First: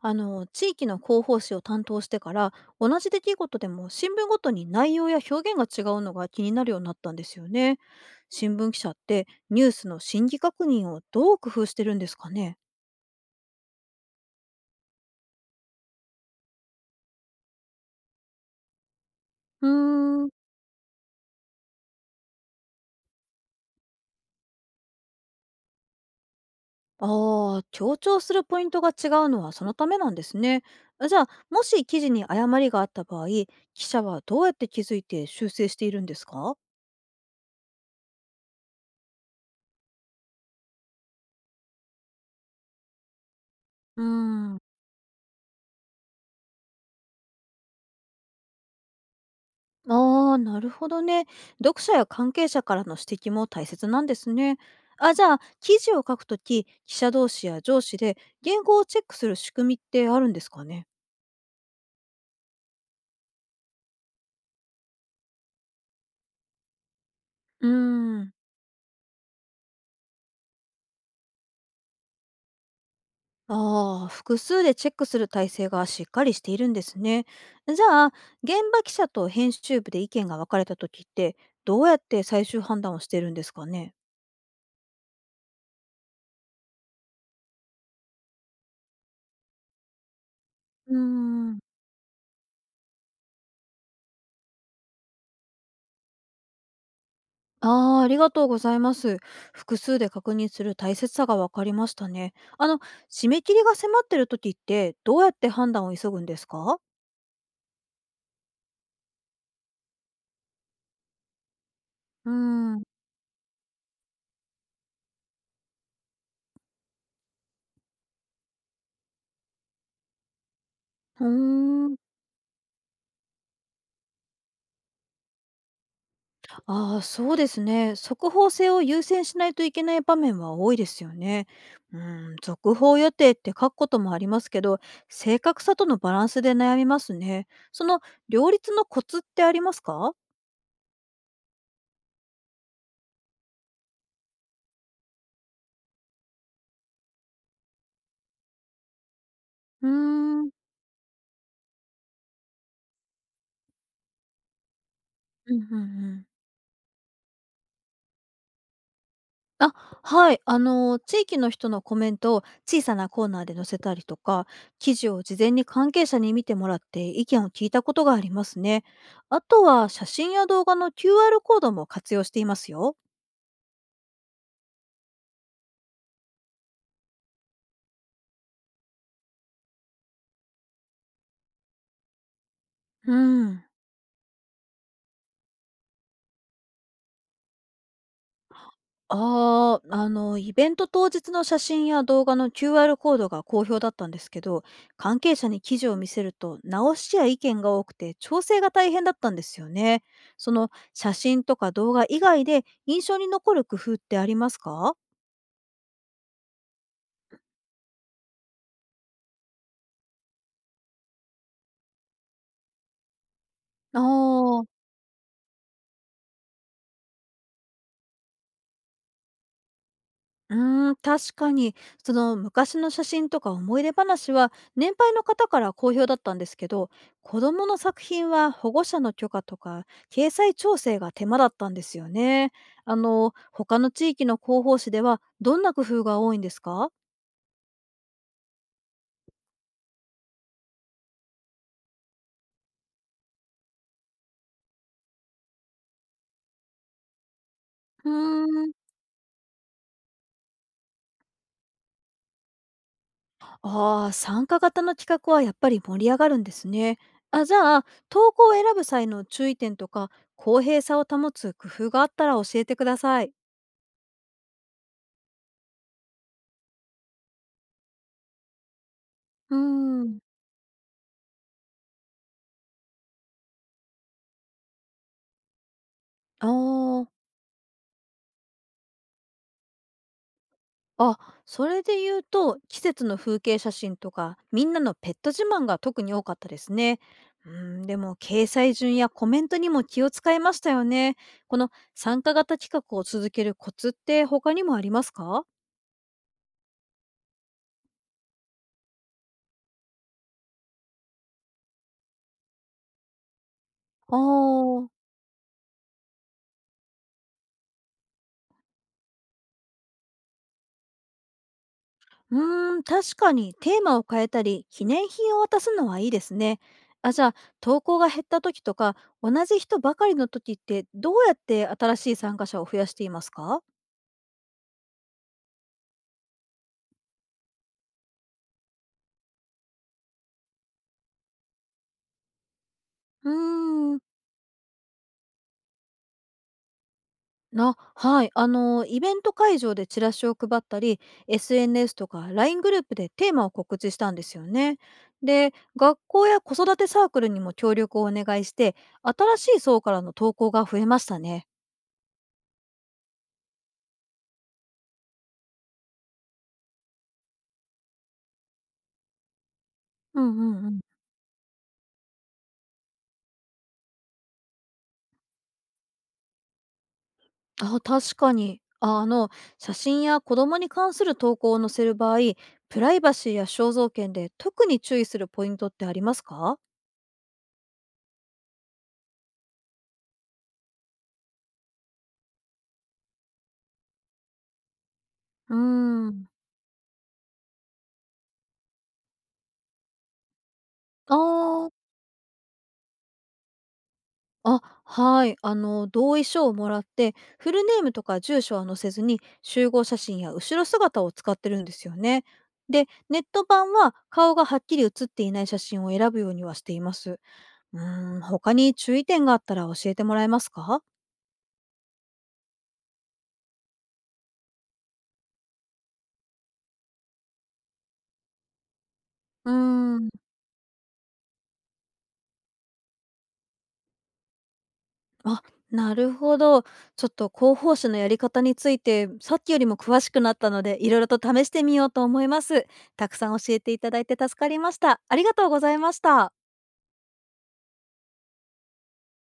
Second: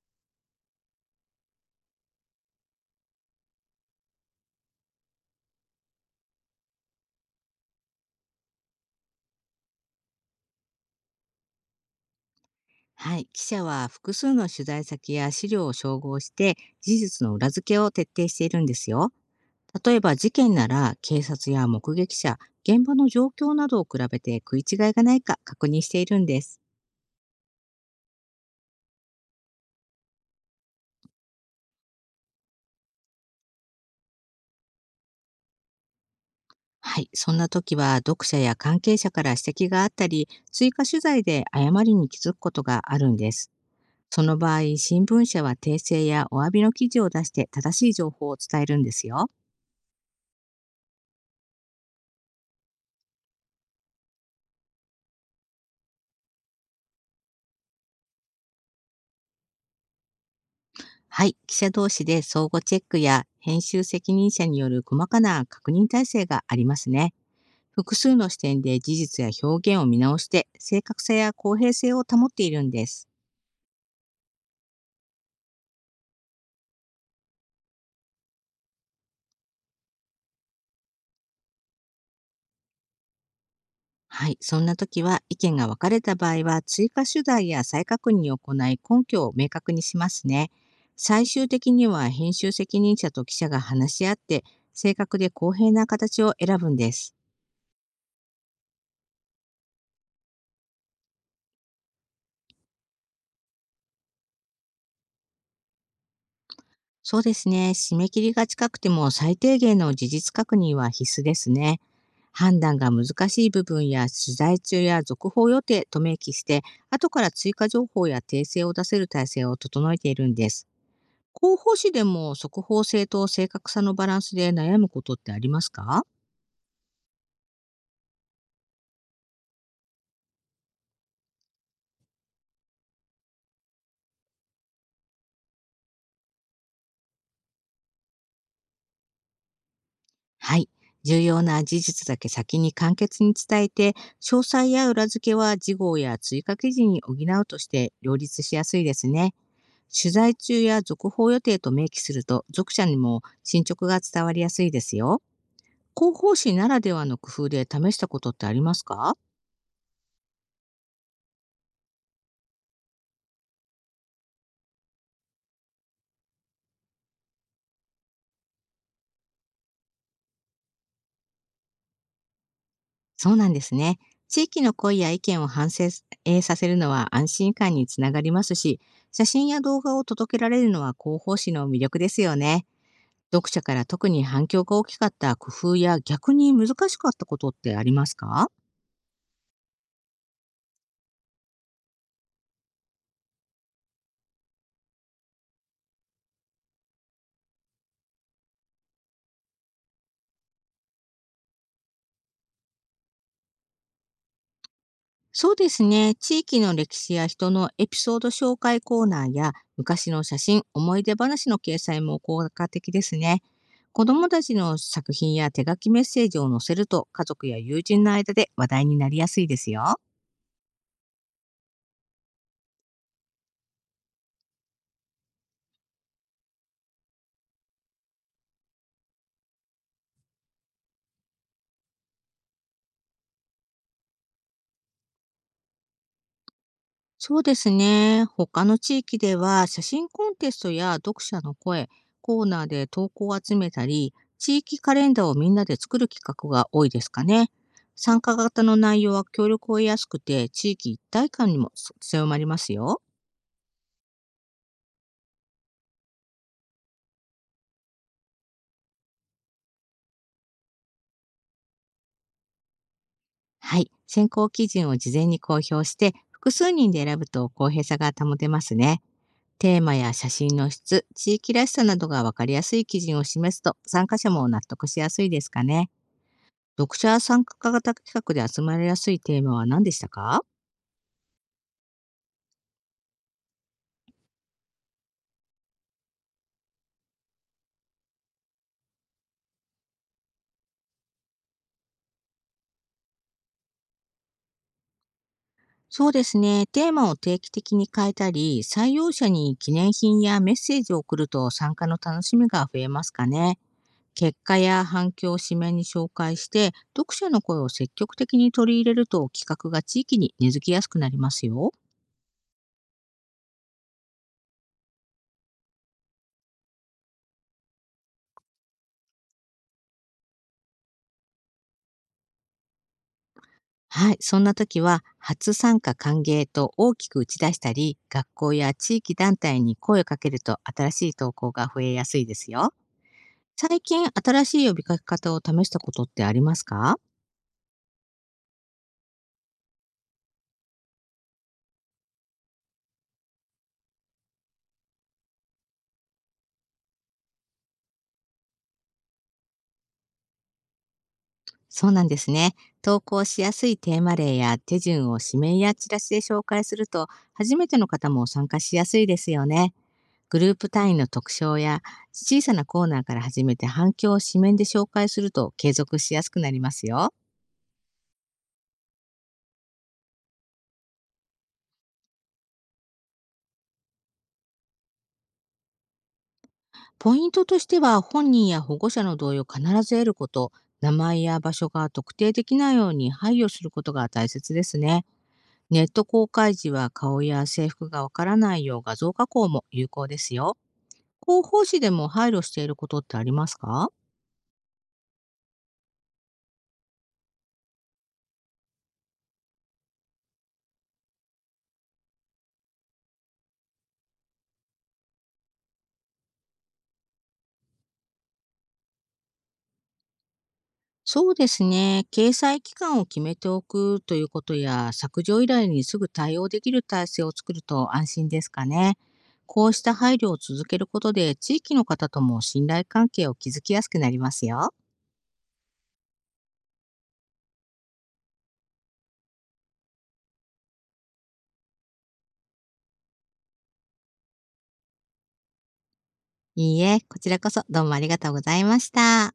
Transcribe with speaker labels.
Speaker 1: あの地域の広報誌を担当してから、同じ出来事でも新聞ごとに内容や表現が違うのが気になるようになったんですよね。新聞記者ってニュースの審議確認をどう工夫してるんですかね？
Speaker 2: はい、記者は複数の取材先や資料を照合して事実の裏付けを徹底しているんですよ。
Speaker 1: うー
Speaker 2: 例えば
Speaker 1: ん。
Speaker 2: 事件なら警察や目撃者、現場の状況などを比べて食い違いがないか確認しているんです。
Speaker 1: ああー、強調するポイントが違うのはそのためなんですね。じゃあ、もし記事に誤りがあった場合、記者はどうやって気づいて修正しているんですか？
Speaker 2: はい、そんな時は読者や関係者から指摘があったり、追加取材で誤りに気づくことがあるんです。
Speaker 1: うー
Speaker 2: その場
Speaker 1: ん。
Speaker 2: 合、新聞社は訂正やお詫びの記事を出して正しい情報を伝えるんですよ。
Speaker 1: ああ、なるほどね。読者や関係者からの指摘も大切なんですね。あ、じゃあ、記事を書くとき、記者同士や上司で原稿をチェックする仕組みってあるんですかね？
Speaker 2: はい、記者同士で相互チェックや編集責任者による細かな確認体制がありますね。
Speaker 1: うー
Speaker 2: 複数の
Speaker 1: ん。
Speaker 2: 視点で事実や表現を見直して、正確さや公平性を保っているんです。
Speaker 1: ああ、複数でチェックする体制がしっかりしているんですね。じゃあ、現場記者と編集部で意見が分かれたときって、どうやって最終判断をしてるんですかね？
Speaker 2: はい、そんな時は意見が分かれた場合は追加取材や再確認を行い、根拠を明確にしますね。
Speaker 1: うー
Speaker 2: 最終
Speaker 1: ん。
Speaker 2: 的には編集責任者と記者が話し合って、正確で公平な形を選ぶんです。
Speaker 1: ああ、ありがとうございます。複数で確認する大切さが分かりましたね。あの、締め切りが迫ってる時って、どうやって判断を急ぐんですか？
Speaker 2: そうですね。締め切りが近くても最低限の事実確認は必須ですね。
Speaker 1: うー
Speaker 2: 判断
Speaker 1: ん、
Speaker 2: が難しい部分や取材中や続報予定と明記して、後から追加情報や訂正を出せる体制を整えているんです。
Speaker 1: うー
Speaker 2: 広報誌
Speaker 1: ん、
Speaker 2: でも速報性と正確さのバランスで悩むことってありますか？
Speaker 1: ああ、そうですね。速報性を優先しないといけない場面は多いですよね。うーん、続報予定って書くこともありますけど、正確さとのバランスで悩みますね。その両立のコツってありますか？
Speaker 2: はい。重要な事実だけ先に簡潔に伝えて、詳細や裏付けは事後や追加記事に補うとして両立しやすいですね。
Speaker 1: うー
Speaker 2: 取材
Speaker 1: ん、
Speaker 2: 中や続報予定と明記すると、読者にも進捗が伝わりやすいですよ。
Speaker 1: うん、うん、う
Speaker 2: 広
Speaker 1: ん。
Speaker 2: 報誌ならではの工夫で試したことってありますか？
Speaker 1: あ、はい。地域の人のコメントを小さなコーナーで載せたりとか、記事を事前に関係者に見てもらって意見を聞いたことがありますね。あとは、写真や動画の QR コードも活用していますよ。
Speaker 2: そうなんですね。地域の声や意見を反省させるのは安心感につながりますし、写真や動画を届けられるのは広報誌の魅力ですよね。
Speaker 1: う
Speaker 2: 読者
Speaker 1: ん。
Speaker 2: から特に反響が大きかった工夫や、逆に難しかったことってありますか？
Speaker 1: ああ、イベント当日の写真や動画の QR コードが好評だったんですけど、関係者に記事を見せると、直しや意見が多くて、調整が大変だったんですよね。その写真とか動画以外で印象に残る工夫ってありますか？
Speaker 2: そうですね。地域の歴史や人のエピソード紹介コーナーや昔の写真、思い出話の掲載も効果的ですね。
Speaker 1: あ
Speaker 2: 子供たちの
Speaker 1: あ、
Speaker 2: 作品や手書きメッセージを載せると、家族や友人の間で話題になりやすいですよ。
Speaker 1: うーん、確かに、その昔の写真とか思い出話は年配の方から好評だったんですけど、子供の作品は保護者の許可とか掲載調整が手間だったんですよね。他の地域の広報誌ではどんな工夫が多いんですか？
Speaker 2: そうですね。他の地域では写真コンテストや読者の声、コーナーで投稿を集めたり、地域カレンダーをみんなで作る企画が多いですかね。
Speaker 1: うー
Speaker 2: 参加型
Speaker 1: ん、
Speaker 2: の内容は協力を得やすくて、地域一体感にも強まりますよ。
Speaker 1: ああ、参加型の企画はやっぱり盛り上がるんですね。あ、じゃあ、投稿を選ぶ際の注意点とか公平さを保つ工夫があったら教えてください。
Speaker 2: はい。選考基準を事前に公表して、複数人で選ぶと公平さが保てますね。
Speaker 1: うー
Speaker 2: テーマや
Speaker 1: ん、
Speaker 2: 写真の質、地域らしさなどが分かりやすい基準を示すと、参加者も納得しやすいですかね。
Speaker 1: あ
Speaker 2: 読
Speaker 1: あ。
Speaker 2: 者参加型企画で集まりやすいテーマは何でしたか？
Speaker 1: あ、それで言うと、季節の風景写真とか、みんなのペット自慢が特に多かったですね。うん、でも、掲載順やコメントにも気を使いましたよね。この参加型企画を続けるコツって他にもありますか？
Speaker 2: そうですね。テーマを定期的に変えたり、採用者に記念品やメッセージを送ると、参加の楽しみが増えますかね。
Speaker 1: あ
Speaker 2: 結果や
Speaker 1: ー、
Speaker 2: 反響を紙面に紹介して、読者の声を積極的に取り入れると、企画が地域に根付きやすくなりますよ。
Speaker 1: うーん、確かにテーマを変えたり、記念品を渡すのはいいですね。あ、じゃあ、投稿が減った時とか、同じ人ばかりの時って、どうやって新しい参加者を増やしていますか？
Speaker 2: はい。そんな時は、初参加歓迎と大きく打ち出したり、学校や地域団体に声をかけると、新しい投稿が増えやすいですよ。
Speaker 1: う
Speaker 2: 最
Speaker 1: ーん。
Speaker 2: 近新しい呼びかけ方を試したことってありますか？
Speaker 1: はい。イベント会場でチラシを配ったり、SNS とか LINE グループでテーマを告知したんですよね。で、学校や子育てサークルにも協力をお願いして、新しい層からの投稿が増えましたね。
Speaker 2: そうなんですね。投稿しやすいテーマ例や手順を指名やチラシで紹介すると、初めての方も参加しやすいですよね。
Speaker 1: う
Speaker 2: グ
Speaker 1: んう
Speaker 2: ルー
Speaker 1: ん
Speaker 2: プ
Speaker 1: うん。
Speaker 2: 単位の特徴や小さなコーナーから始めて、反響を紙面で紹介すると継続しやすくなりますよ。
Speaker 1: あ、確かに。写真や子供に関する投稿を載せる場合、プライバシーや肖像権で特に注意するポイントってありますか？
Speaker 2: ポイントとしては、本人や保護者の同意を必ず得ること、名前や場所が特定できないように配慮することが大切ですね。
Speaker 1: うー
Speaker 2: ネット
Speaker 1: ん。
Speaker 2: 公開時は顔や制服がわからないよう画像加工も有効ですよ。
Speaker 1: あ
Speaker 2: 広報誌
Speaker 1: あ。
Speaker 2: でも配慮していることってありますか？
Speaker 1: あ、はい。同意書をもらって、フルネームとか住所は載せずに、集合写真や後ろ姿を使ってるんですよね。で、ネット版は顔がはっきり写っていない写真を選ぶようにはしています。うーん、他に注意点があったら教えてもらえますか？
Speaker 2: そうですね。掲載期間を決めておくということや、削除依頼にすぐ対応できる体制を作ると安心ですかね。
Speaker 1: うー
Speaker 2: こうした
Speaker 1: ん、
Speaker 2: 配慮を続けることで、地域の方とも信頼関係を築きやすくなりますよ。
Speaker 1: あ、なるほど。ちょっと広報誌のやり方について、さっきよりも詳しくなったので、いろいろと試してみようと思います。たくさん教えていただいて助かりました。ありがとうございました。
Speaker 2: いいえ、こちらこそどうもありがとうございました。